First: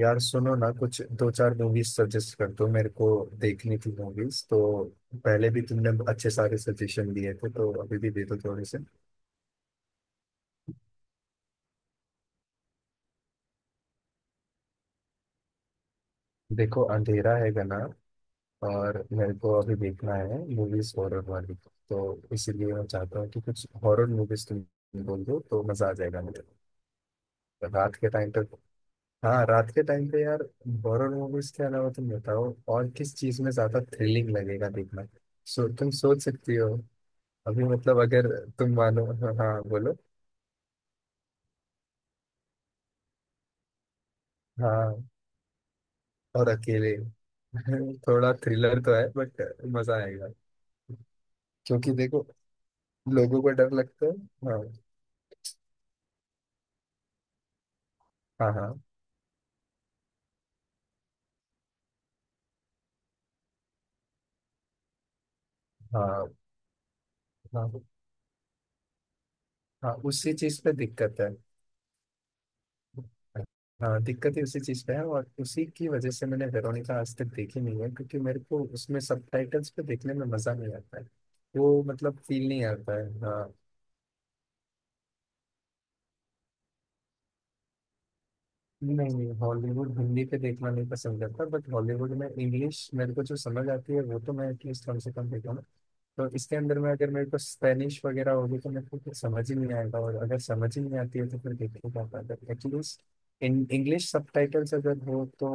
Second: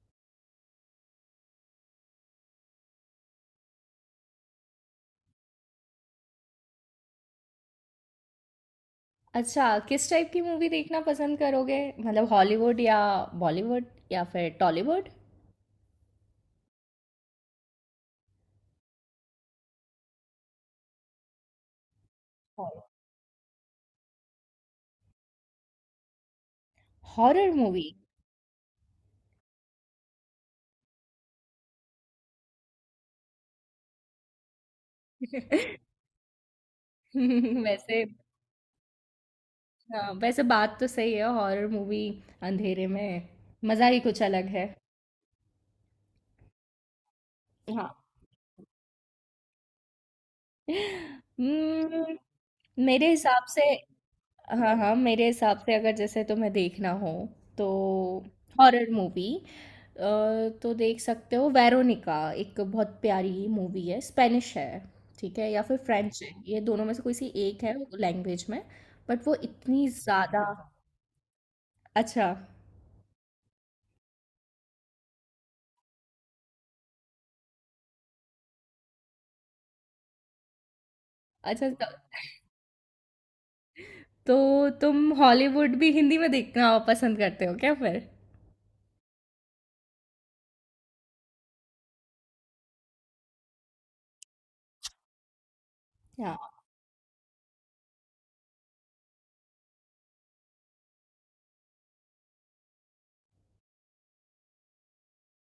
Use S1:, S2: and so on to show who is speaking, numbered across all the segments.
S1: यार सुनो ना कुछ दो चार मूवीज सजेस्ट कर दो मेरे को। देखनी थी मूवीज तो पहले भी तुमने अच्छे सारे सजेशन दिए थे, तो अभी भी दे दो थोड़े से।
S2: अच्छा, किस टाइप की मूवी देखना पसंद करोगे? मतलब हॉलीवुड या बॉलीवुड या फिर टॉलीवुड?
S1: देखो अंधेरा है गाना, और मेरे को अभी देखना है मूवीज हॉरर वाली, तो इसीलिए मैं चाहता हूँ कि कुछ हॉरर मूवीज तुम बोल दो तो मजा आ जाएगा मुझे।
S2: Horror movie?
S1: रात के टाइम पे। हाँ, रात के टाइम पे यार। हॉरर मूवीज के अलावा तुम बताओ और किस चीज में ज्यादा थ्रिलिंग लगेगा देखना। सो तुम सोच सकती हो। अभी मतलब
S2: वैसे,
S1: अगर तुम मानो। हाँ बोलो।
S2: हाँ, वैसे बात तो सही है। हॉरर मूवी अंधेरे में मज़ा ही कुछ अलग है।
S1: हाँ और अकेले।
S2: हाँ।
S1: थोड़ा थ्रिलर तो है बट मजा आएगा, क्योंकि
S2: उम्म,
S1: देखो
S2: मेरे
S1: लोगों
S2: हिसाब
S1: को
S2: से,
S1: डर लगता है। हाँ,
S2: हाँ, हाँ, मेरे हिसाब से अगर जैसे तुम्हें देखना हो तो
S1: हाँ, हाँ,
S2: हॉरर मूवी तो देख सकते हो। वेरोनिका एक बहुत प्यारी मूवी है, स्पेनिश है, ठीक है, या फिर फ्रेंच
S1: हाँ,
S2: है, ये दोनों में से कोई सी एक है
S1: हाँ,
S2: लैंग्वेज में, बट वो इतनी
S1: हाँ उसी
S2: ज़्यादा।
S1: चीज पे दिक्कत है।
S2: अच्छा,
S1: हाँ, दिक्कत ही उसी चीज पे है और उसी की वजह से मैंने वेरोनिका आज तक देखी नहीं है, क्योंकि मेरे को उसमें सबटाइटल्स पे देखने में मजा नहीं आता है।
S2: अच्छा।
S1: वो
S2: तो
S1: मतलब फील नहीं आता है। हाँ।
S2: तो तुम हॉलीवुड भी हिंदी में देखना पसंद करते हो क्या फिर?
S1: नहीं, नहीं, हॉलीवुड हिंदी पे देखना नहीं पसंद करता, बट हॉलीवुड में इंग्लिश मेरे को जो समझ आती है वो तो मैं एटलीस्ट कम से कम देखूँ। तो इसके अंदर में अगर मेरे को स्पेनिश वगैरह होगी तो मेरे को फिर समझ ही नहीं आएगा, और अगर समझ ही नहीं आती है तो फिर देखने क्या फायदा, एटलीस्ट इन इंग्लिश सबटाइटल्स अगर हो तो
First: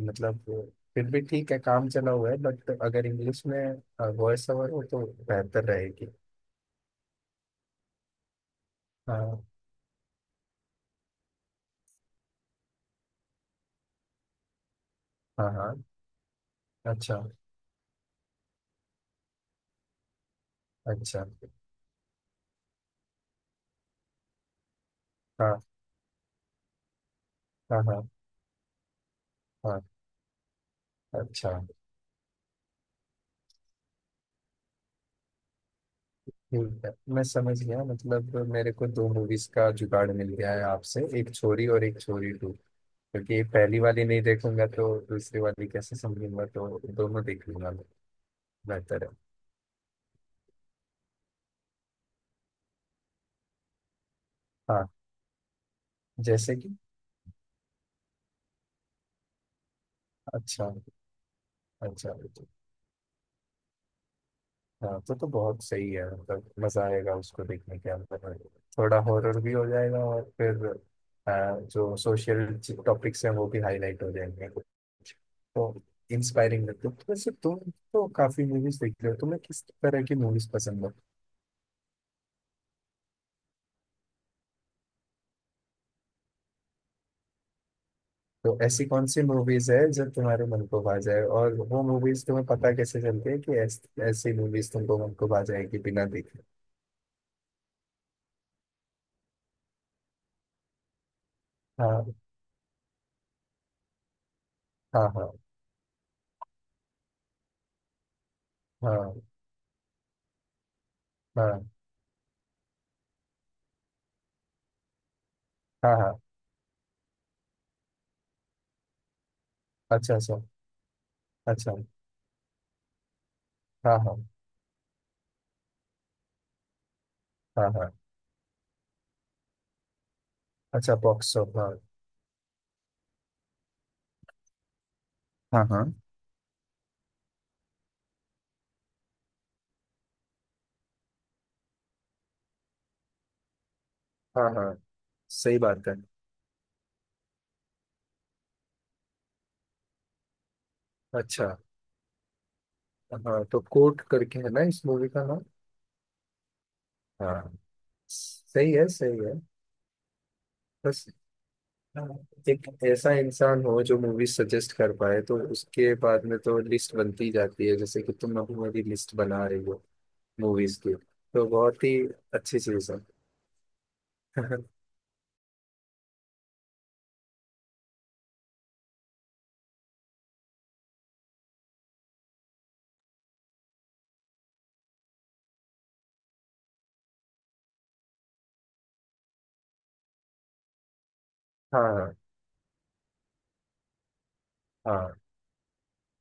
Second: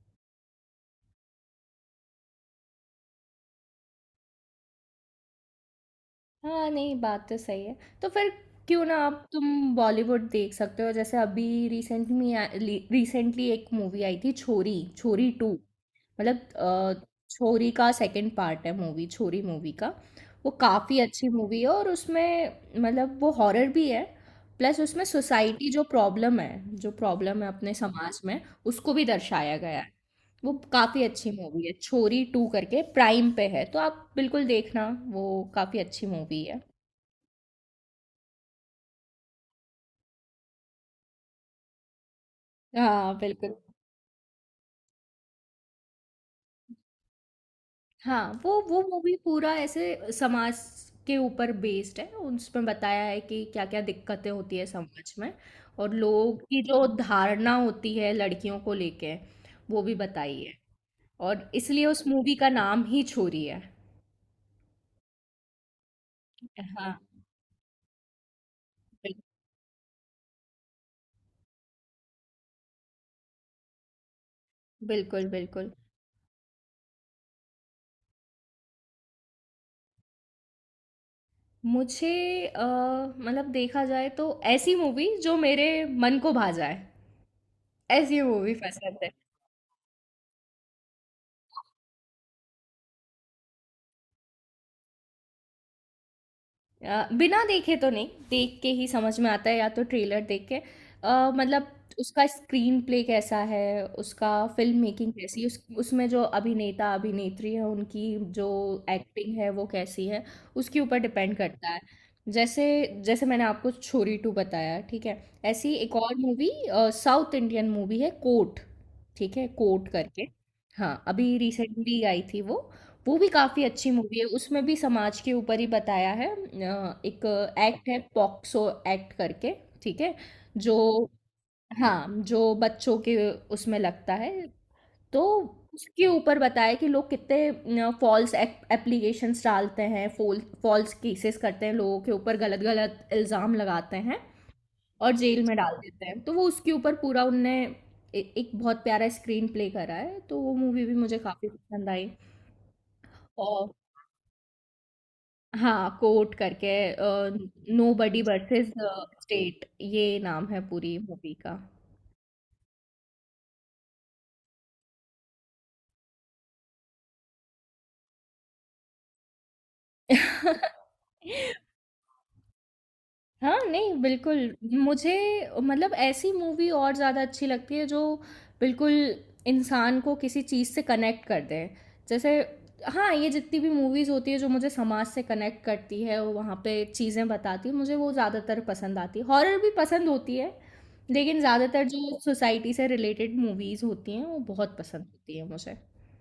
S1: मतलब फिर भी ठीक है, काम चला हुआ है, बट अगर इंग्लिश में वॉइस ओवर हो तो बेहतर रहेगी।
S2: हाँ, नहीं बात तो सही है। तो फिर क्यों ना, आप
S1: हाँ,
S2: तुम बॉलीवुड देख सकते हो, जैसे अभी रिसेंट में रिसेंटली एक मूवी आई थी, छोरी छोरी
S1: हाँ,
S2: टू।
S1: हाँ।
S2: मतलब
S1: अच्छा।
S2: छोरी का सेकंड पार्ट है, मूवी छोरी मूवी का। वो काफ़ी
S1: अच्छा।
S2: अच्छी मूवी है, और उसमें मतलब वो हॉरर भी है। प्लस उसमें
S1: हाँ,
S2: सोसाइटी जो प्रॉब्लम है, जो प्रॉब्लम है अपने
S1: हाँ, हाँ,
S2: समाज में, उसको भी दर्शाया गया
S1: हाँ।
S2: है। वो काफ़ी अच्छी
S1: अच्छा।
S2: मूवी है। छोरी टू करके प्राइम पे है, तो आप बिल्कुल देखना। वो काफ़ी अच्छी मूवी है।
S1: ठीक है, मैं समझ गया, मतलब मेरे को दो मूवीज का जुगाड़ मिल गया है आपसे, एक छोरी और एक छोरी टू।
S2: हाँ
S1: क्योंकि ये
S2: बिल्कुल।
S1: पहली वाली नहीं देखूंगा तो दूसरी वाली कैसे समझूंगा, तो दोनों देख लूंगा मैं।
S2: हाँ, वो
S1: बेहतर है।
S2: मूवी पूरा ऐसे समाज के ऊपर बेस्ड है। उसमें बताया है कि क्या क्या दिक्कतें होती है
S1: हाँ।
S2: समाज में, और लोग
S1: जैसे
S2: की
S1: कि।
S2: जो धारणा होती है लड़कियों को लेके, वो भी बताई है।
S1: अच्छा।
S2: और इसलिए उस
S1: अच्छा।
S2: मूवी का नाम ही छोरी है।
S1: हाँ, तो बहुत सही है, मतलब मजा
S2: हाँ,
S1: आएगा उसको देखने के अंदर। थोड़ा
S2: बिल-
S1: हॉरर भी हो जाएगा, और फिर जो सोशल टॉपिक्स हैं वो भी हाईलाइट हो जाएंगे।
S2: बिल्कुल बिल्कुल।
S1: तो इंस्पायरिंग लगता है। तो वैसे तुम तो काफी मूवीज देखते हो, तुम्हें किस तरह की मूवीज पसंद है?
S2: मुझे अ, मतलब देखा जाए तो ऐसी मूवी जो मेरे मन को भा जाए, ऐसी मूवी
S1: तो ऐसी
S2: पसंद
S1: कौन
S2: है।
S1: सी मूवीज है जो तुम्हारे मन को भा जाए, और वो मूवीज तुम्हें पता कैसे चलती है कि ऐसी मूवीज तुमको मन को भा जाएगी बिना देखे?
S2: बिना देखे तो नहीं, देख के ही समझ में आता है, या तो ट्रेलर देख के। मतलब
S1: हाँ,
S2: उसका स्क्रीन प्ले कैसा है, उसका फिल्म
S1: हाँ,
S2: मेकिंग
S1: हाँ,
S2: कैसी है, उसमें जो अभिनेता अभिनेत्री है उनकी जो
S1: हाँ,
S2: एक्टिंग है वो कैसी है, उसके ऊपर डिपेंड
S1: हाँ,
S2: करता है। जैसे जैसे मैंने आपको छोरी टू बताया, ठीक है। ऐसी एक
S1: हाँ, हाँ।
S2: और मूवी, साउथ इंडियन मूवी है, कोट। ठीक है, कोट
S1: अच्छा।
S2: करके।
S1: अच्छा।
S2: हाँ, अभी
S1: अच्छा।
S2: रिसेंटली आई थी वो। वो भी काफ़ी अच्छी
S1: हाँ, हाँ,
S2: मूवी है, उसमें भी समाज के ऊपर ही बताया है। एक
S1: हाँ,
S2: एक्ट
S1: हाँ।
S2: है, पॉक्सो एक्ट करके, ठीक है, जो,
S1: अच्छा, बॉक्स ऑफ, हाँ।
S2: हाँ, जो बच्चों के उसमें लगता है। तो
S1: हाँ, हाँ,
S2: उसके ऊपर बताया कि लोग कितने फॉल्स एप्लीकेशंस डालते हैं, फॉल्स केसेस करते हैं, लोगों के ऊपर गलत गलत इल्ज़ाम लगाते हैं,
S1: हाँ, हाँ।
S2: और जेल में
S1: सही
S2: डाल
S1: बात है।
S2: देते हैं। तो वो उसके ऊपर पूरा उनने एक बहुत प्यारा स्क्रीन प्ले करा है, तो वो मूवी भी मुझे
S1: अच्छा।
S2: काफ़ी पसंद
S1: हाँ, तो
S2: आई।
S1: कोर्ट करके है ना इस मूवी का नाम?
S2: हाँ, कोट करके। अ, हुँ।
S1: हाँ।
S2: नोबडी वर्सेस
S1: सही है, सही है।
S2: स्टेट, ये नाम है पूरी
S1: बस।
S2: मूवी का।
S1: हाँ, एक ऐसा इंसान हो जो मूवी सजेस्ट कर पाए तो उसके बाद में तो लिस्ट बनती जाती है, जैसे कि तुम अभी मेरी लिस्ट बना रही हो मूवीज की, तो बहुत ही अच्छी चीज है।
S2: हाँ, नहीं बिल्कुल, मुझे मतलब ऐसी मूवी और ज़्यादा अच्छी लगती है जो बिल्कुल इंसान को किसी चीज़ से कनेक्ट कर दे। जैसे, हाँ, ये जितनी भी मूवीज़ होती है जो मुझे समाज से कनेक्ट करती है, वो वहाँ पे चीज़ें बताती है, मुझे वो ज़्यादातर पसंद आती है। हॉरर भी पसंद होती है, लेकिन ज़्यादातर
S1: हाँ,
S2: जो सोसाइटी से रिलेटेड मूवीज़ होती हैं, वो बहुत पसंद
S1: हाँ।
S2: होती है मुझे।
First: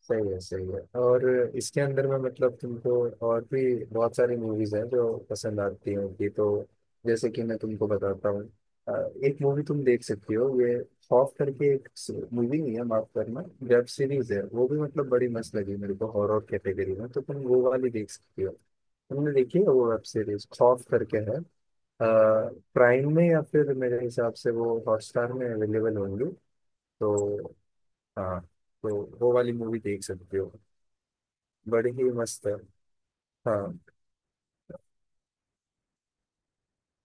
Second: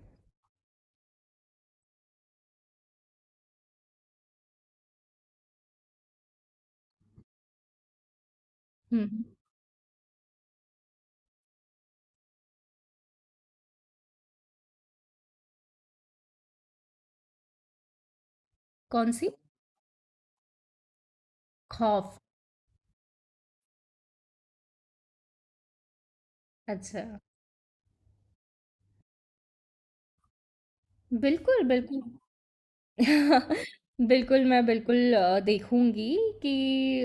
S1: सही है, सही है। और इसके अंदर में मतलब तुमको और भी बहुत सारी मूवीज हैं जो पसंद आती हैं उनकी, तो जैसे कि मैं तुमको बताता हूँ। अ,
S2: हुँ, हुँ।
S1: एक मूवी तुम देख सकती हो, ये खौफ करके। एक मूवी नहीं है, माफ करना, वेब सीरीज है, वो भी मतलब बड़ी मस्त लगी मेरे को हॉरर कैटेगरी में, तो तुम वो वाली देख सकती हो।
S2: कौन-सी?
S1: तुमने देखी है वो वेब सीरीज खौफ करके है?
S2: खौफ।
S1: प्राइम में या फिर मेरे हिसाब से वो हॉटस्टार में अवेलेबल होंगी।
S2: अच्छा।
S1: तो। हाँ। तो वो वाली मूवी देख सकते हो,
S2: बिल्कुल,
S1: बड़ी
S2: बिल्कुल।
S1: ही मस्त है। हाँ,
S2: बिल्कुल, मैं बिल्कुल देखूँगी कि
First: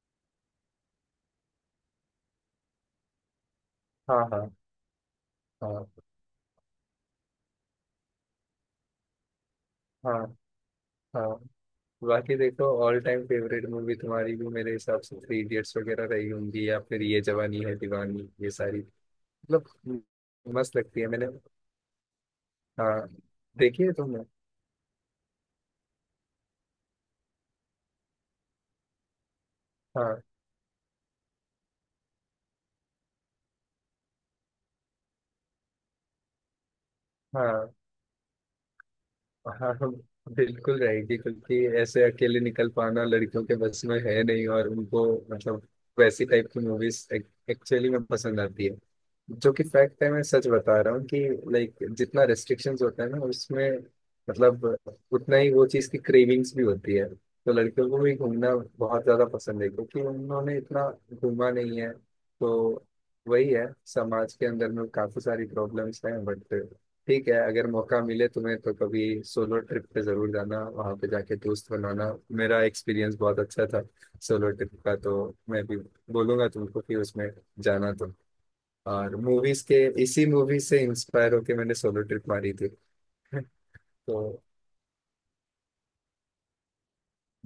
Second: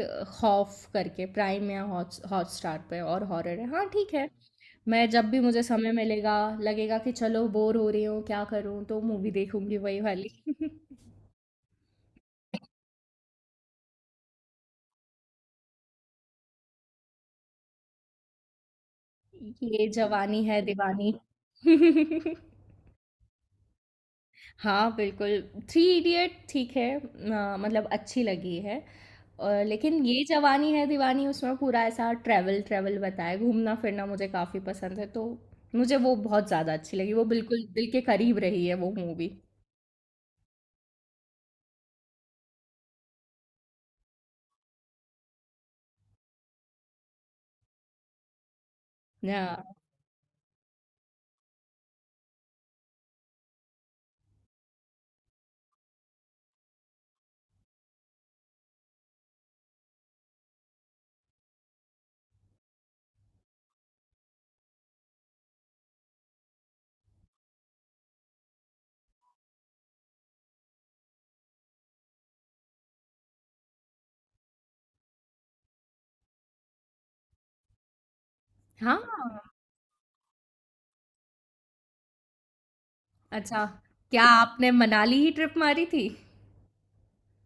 S2: खौफ़ करके प्राइम या हॉट्स हॉटस्टार पे, और हॉरर है। हाँ, ठीक
S1: हाँ,
S2: है।
S1: हाँ,
S2: मैं जब भी, मुझे
S1: हाँ,
S2: समय मिलेगा, लगेगा कि चलो बोर हो रही हूँ, क्या करूँ? तो मूवी देखूँगी वही
S1: हाँ,
S2: वाली।
S1: हाँ। बाकी देखो ऑल टाइम फेवरेट मूवी तुम्हारी भी मेरे हिसाब से थ्री इडियट्स वगैरह रही होंगी, या फिर ये जवानी है दीवानी, ये सारी,
S2: ये
S1: मतलब
S2: जवानी है
S1: मस्त लगती है
S2: दीवानी।
S1: मैंने। हाँ। देखी है तुमने?
S2: हाँ, बिल्कुल, थ्री इडियट ठीक है, मतलब अच्छी लगी है। और लेकिन ये
S1: हाँ,
S2: जवानी है दीवानी, उसमें पूरा ऐसा ट्रैवल-ट्रैवल बताया है, घूमना-फिरना मुझे काफ़ी पसंद है, तो मुझे वो बहुत ज़्यादा अच्छी लगी, वो बिल्कुल
S1: हाँ,
S2: दिल के करीब रही है वो मूवी।
S1: हाँ। हाँ, बिल्कुल रहेगी, क्योंकि ऐसे अकेले निकल पाना लड़कियों के बस में है नहीं, और उनको मतलब वैसी टाइप की मूवीज एक्चुअली में पसंद आती है, जो कि
S2: हाँ,
S1: फैक्ट है, मैं सच बता रहा हूँ कि लाइक जितना रेस्ट्रिक्शंस होता है ना उसमें, मतलब उतना ही वो चीज़ की क्रेविंग्स भी होती है, तो लड़कियों को भी घूमना बहुत ज़्यादा पसंद है, क्योंकि उन्होंने इतना घूमा नहीं है। तो वही है, समाज के अंदर में काफ़ी सारी प्रॉब्लम्स हैं, बट ठीक है, अगर मौका मिले तुम्हें तो कभी सोलो ट्रिप पे ज़रूर जाना, वहाँ पे जाके दोस्त बनाना। मेरा एक्सपीरियंस बहुत अच्छा था सोलो ट्रिप का, तो मैं भी बोलूँगा तुमको कि उसमें जाना तो।
S2: हाँ,
S1: और मूवीज के इसी मूवी से इंस्पायर होके मैंने सोलो ट्रिप मारी थी।
S2: अच्छा,
S1: तो
S2: क्या आपने मनाली ही ट्रिप मारी थी?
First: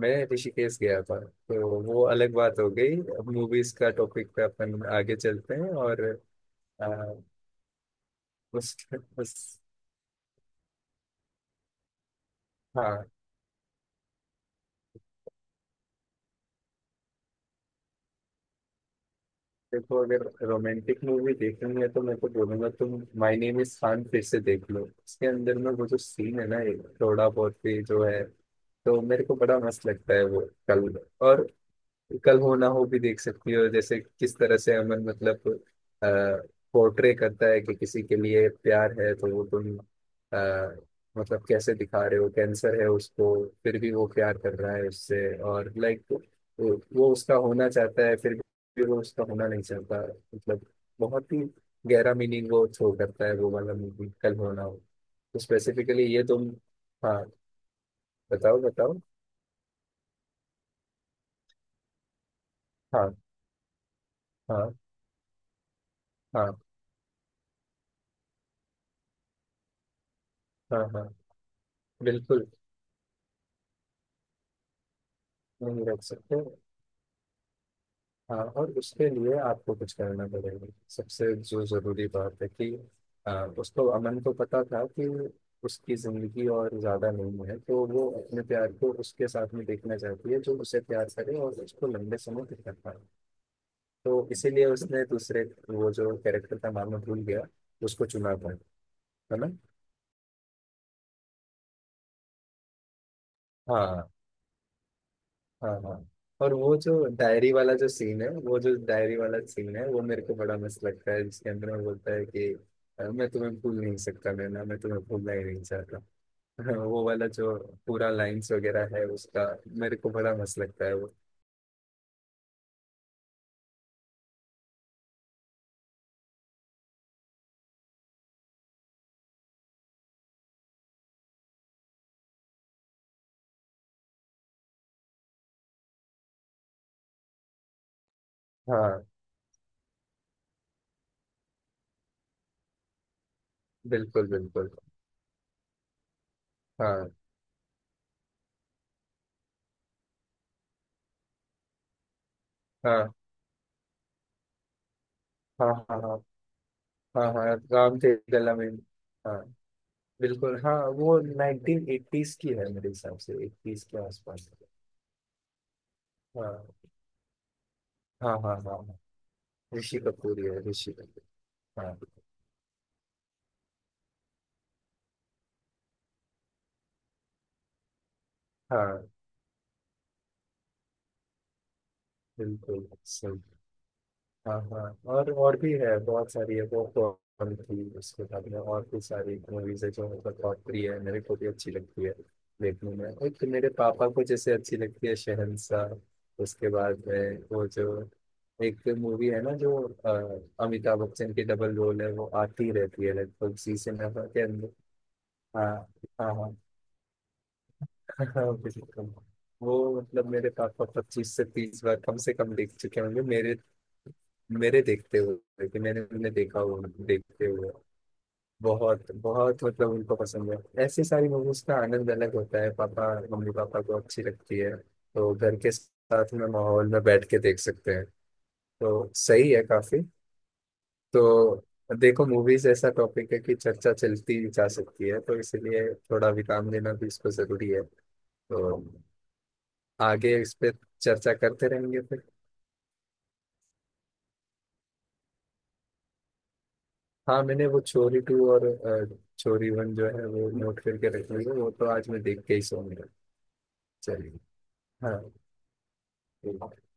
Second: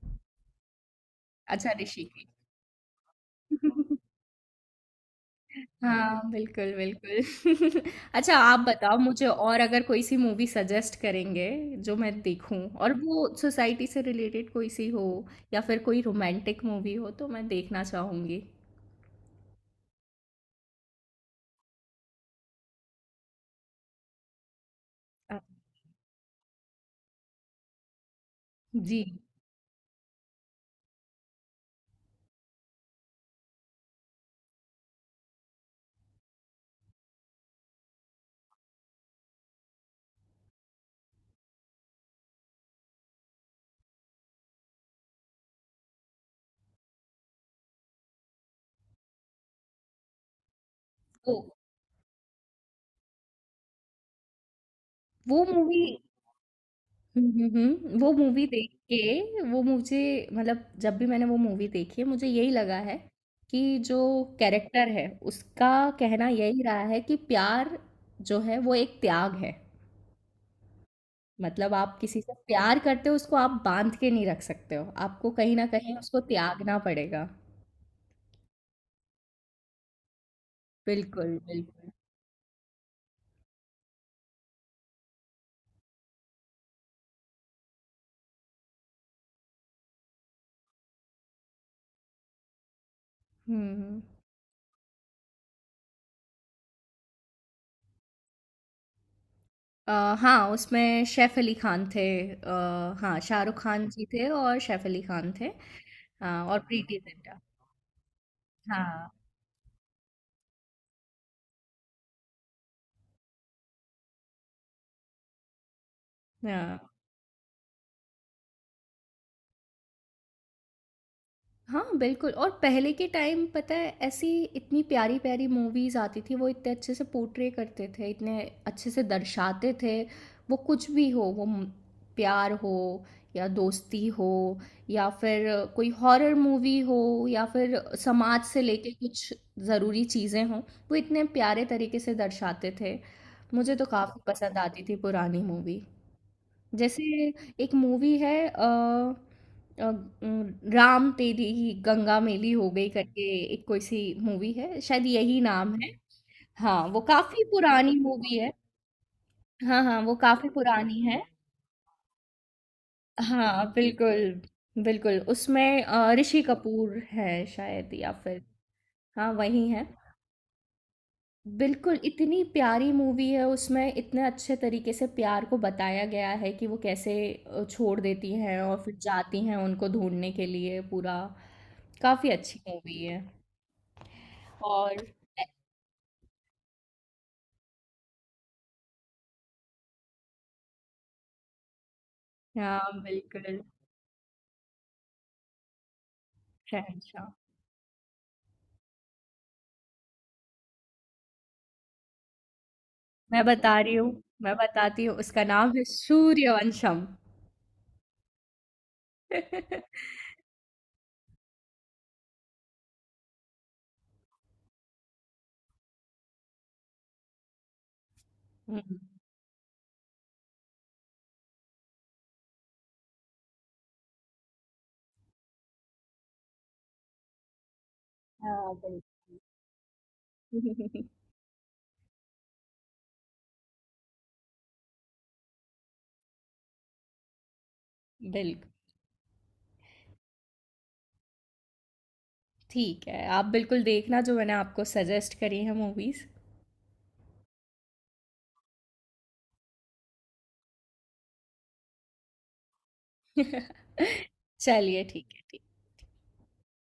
S1: मैं ऋषिकेश गया था।
S2: अच्छा,
S1: तो वो
S2: ऋषिकेश।
S1: अलग बात हो गई, अब मूवीज का टॉपिक पे अपन आगे चलते हैं, और
S2: हाँ, बिल्कुल
S1: आ,
S2: बिल्कुल। अच्छा, आप
S1: उस,
S2: बताओ मुझे,
S1: उस
S2: और अगर कोई सी मूवी सजेस्ट करेंगे जो मैं देखूं, और
S1: हाँ,
S2: वो सोसाइटी से रिलेटेड कोई सी हो, या फिर कोई रोमांटिक मूवी हो, तो मैं देखना चाहूंगी।
S1: देखो अगर रोमांटिक मूवी देखनी है तो मैं तो बोलूंगा तुम माय नेम इज खान फिर से देख लो, उसके
S2: अ,
S1: अंदर में वो जो सीन है ना, ये थोड़ा बहुत भी जो है
S2: जी।
S1: तो मेरे को बड़ा मस्त लगता है वो। कल, और कल हो ना हो भी देख सकती हो, जैसे किस तरह से अमन मतलब पोर्ट्रे करता है कि किसी के लिए प्यार है, तो वो तुम आ, मतलब, कैसे दिखा रहे हो कैंसर है उसको फिर भी वो प्यार कर रहा है उससे, और लाइक वो उसका होना चाहता है फिर भी वो उसका होना नहीं चाहता, मतलब बहुत
S2: वो
S1: ही गहरा मीनिंग वो थ्रो करता है, वो वाला मूवी कल हो ना हो। तो
S2: वो मूवी।
S1: स्पेसिफिकली ये तुम। हाँ।
S2: वो मूवी
S1: बताओ
S2: देख
S1: बताओ।
S2: के वो मुझे मतलब जब भी मैंने वो मूवी देखी है मुझे यही लगा है
S1: हाँ,
S2: कि जो
S1: हाँ,
S2: कैरेक्टर है उसका कहना
S1: हाँ,
S2: यही रहा है कि प्यार जो है वो एक त्याग है।
S1: हाँ, हाँ।
S2: मतलब आप किसी से
S1: बिल्कुल
S2: प्यार करते हो, उसको आप बांध के नहीं रख सकते हो, आपको कहीं ना
S1: नहीं
S2: कहीं
S1: रख
S2: उसको
S1: सकते।
S2: त्यागना पड़ेगा।
S1: हाँ, और उसके लिए आपको कुछ करना पड़ेगा,
S2: बिल्कुल
S1: सबसे जो
S2: बिल्कुल।
S1: जरूरी बात है कि उसको अमन को पता था कि उसकी जिंदगी और ज्यादा नहीं है, तो वो अपने प्यार को उसके साथ में देखना चाहती है जो उसे प्यार करे और उसको लंबे समय तक कर पाए।
S2: हम्म।
S1: तो इसीलिए उसने दूसरे, वो जो कैरेक्टर का नाम मैं भूल गया, उसको चुना था, है ना?
S2: हाँ, उसमें सैफ अली खान थे। हाँ, शाहरुख खान जी
S1: हाँ,
S2: थे, और सैफ अली खान थे।
S1: हाँ, हाँ।
S2: हाँ,
S1: और
S2: और
S1: वो जो
S2: प्रीति जिंटा।
S1: डायरी वाला जो सीन है, वो जो
S2: हाँ।
S1: डायरी वाला सीन है, वो मेरे को बड़ा मस्त लगता है, जिसके अंदर वो बोलता है कि, मैं तुम्हें भूल नहीं सकता नैना, मैं तुम्हें भूलना ही नहीं चाहता।" हाँ,
S2: हाँ,
S1: वो वाला जो पूरा लाइंस वगैरह है उसका मेरे को बड़ा मस्त लगता है वो।
S2: हाँ, बिल्कुल, और पहले के टाइम पता है, ऐसी इतनी प्यारी-प्यारी मूवीज़ आती थी, वो इतने अच्छे से पोर्ट्रे करते थे, इतने अच्छे से दर्शाते थे। वो कुछ भी हो, वो म प्यार हो, या दोस्ती हो, या फिर कोई हॉरर मूवी हो, या फिर समाज से लेके
S1: हाँ,
S2: कुछ ज़रूरी चीज़ें हों, वो इतने प्यारे तरीके से दर्शाते थे। मुझे तो काफ़ी
S1: बिल्कुल,
S2: पसंद
S1: बिल्कुल।
S2: आती थी पुरानी मूवी। जैसे
S1: हाँ,
S2: एक मूवी है, अ, अ, राम तेरी गंगा मेली हो गई
S1: हाँ,
S2: करके, एक कोई सी मूवी है शायद, यही
S1: हाँ,
S2: नाम है।
S1: हाँ, हाँ,
S2: हाँ, वो
S1: हाँ,
S2: काफी
S1: हाँ। राम
S2: पुरानी
S1: थे
S2: मूवी है।
S1: गला में। हाँ।
S2: हाँ हाँ, वो काफी
S1: बिल्कुल। हाँ,
S2: पुरानी
S1: वो
S2: है।
S1: 1980s की है मेरे हिसाब से,
S2: हाँ,
S1: 80s के
S2: बिल्कुल
S1: आसपास।
S2: बिल्कुल, उसमें ऋषि
S1: हाँ,
S2: कपूर है शायद, या
S1: हाँ,
S2: फिर...
S1: हाँ, हाँ, हाँ।
S2: हाँ, वही है।
S1: ऋषि कपूर ही है, ऋषि कपूर। हाँ,
S2: बिल्कुल, इतनी प्यारी मूवी है, उसमें इतने अच्छे तरीके से प्यार को बताया गया है कि वो कैसे छोड़ देती हैं और फिर
S1: हाँ।
S2: जाती हैं उनको ढूँढने के लिए पूरा। काफ़ी अच्छी
S1: बिल्कुल।
S2: मूवी है।
S1: सही। हाँ, हाँ।
S2: और
S1: और भी है बहुत सारी है, वो कौन थी, उसके बाद में और भी सारी मूवीज है, जो मतलब बहुत प्रिय है मेरे को, भी अच्छी लगती है
S2: हाँ,
S1: देखने में। एक तो
S2: बिल्कुल,
S1: मेरे पापा को जैसे अच्छी लगती है शहंशाह, उसके बाद
S2: शहंशाह।
S1: में वो जो एक मूवी है ना, जो अमिताभ बच्चन की डबल रोल है, वो आती रहती है
S2: मैं
S1: लगभग
S2: बता रही
S1: सीजन
S2: हूँ,
S1: के
S2: मैं
S1: अंदर।
S2: बताती हूँ उसका नाम
S1: हाँ,
S2: है
S1: हाँ,
S2: सूर्यवंशम।
S1: हाँ। बिल्कुल। वो मतलब मेरे पापा 25 से 30 बार कम से कम देख चुके होंगे, मेरे मेरे देखते हुए कि मैंने उन्हें देखा हुआ, देखते हुए।
S2: हुँ,
S1: बहुत बहुत मतलब उनको पसंद है, ऐसी सारी मूवीज का आनंद अलग होता है, पापा मम्मी पापा को अच्छी लगती है तो घर के साथ में माहौल में बैठ के देख सकते हैं,
S2: हाँ, बिल्कुल।
S1: तो सही है काफी। तो देखो मूवीज ऐसा टॉपिक है कि चर्चा चलती जा सकती है, तो इसलिए थोड़ा विराम लेना भी इसको जरूरी है,
S2: बिल्कुल,
S1: तो आगे इस पे चर्चा करते रहेंगे फिर।
S2: ठीक है। आप बिल्कुल देखना जो मैंने आपको सजेस्ट करी है मूवीज़।
S1: हाँ, मैंने वो चोरी टू और चोरी वन जो है वो नोट करके रखी है, वो तो आज मैं देख के ही सोऊंगा। चलिए।
S2: चलिए
S1: हाँ।
S2: ठीक है, ठीक।
S1: ठीक।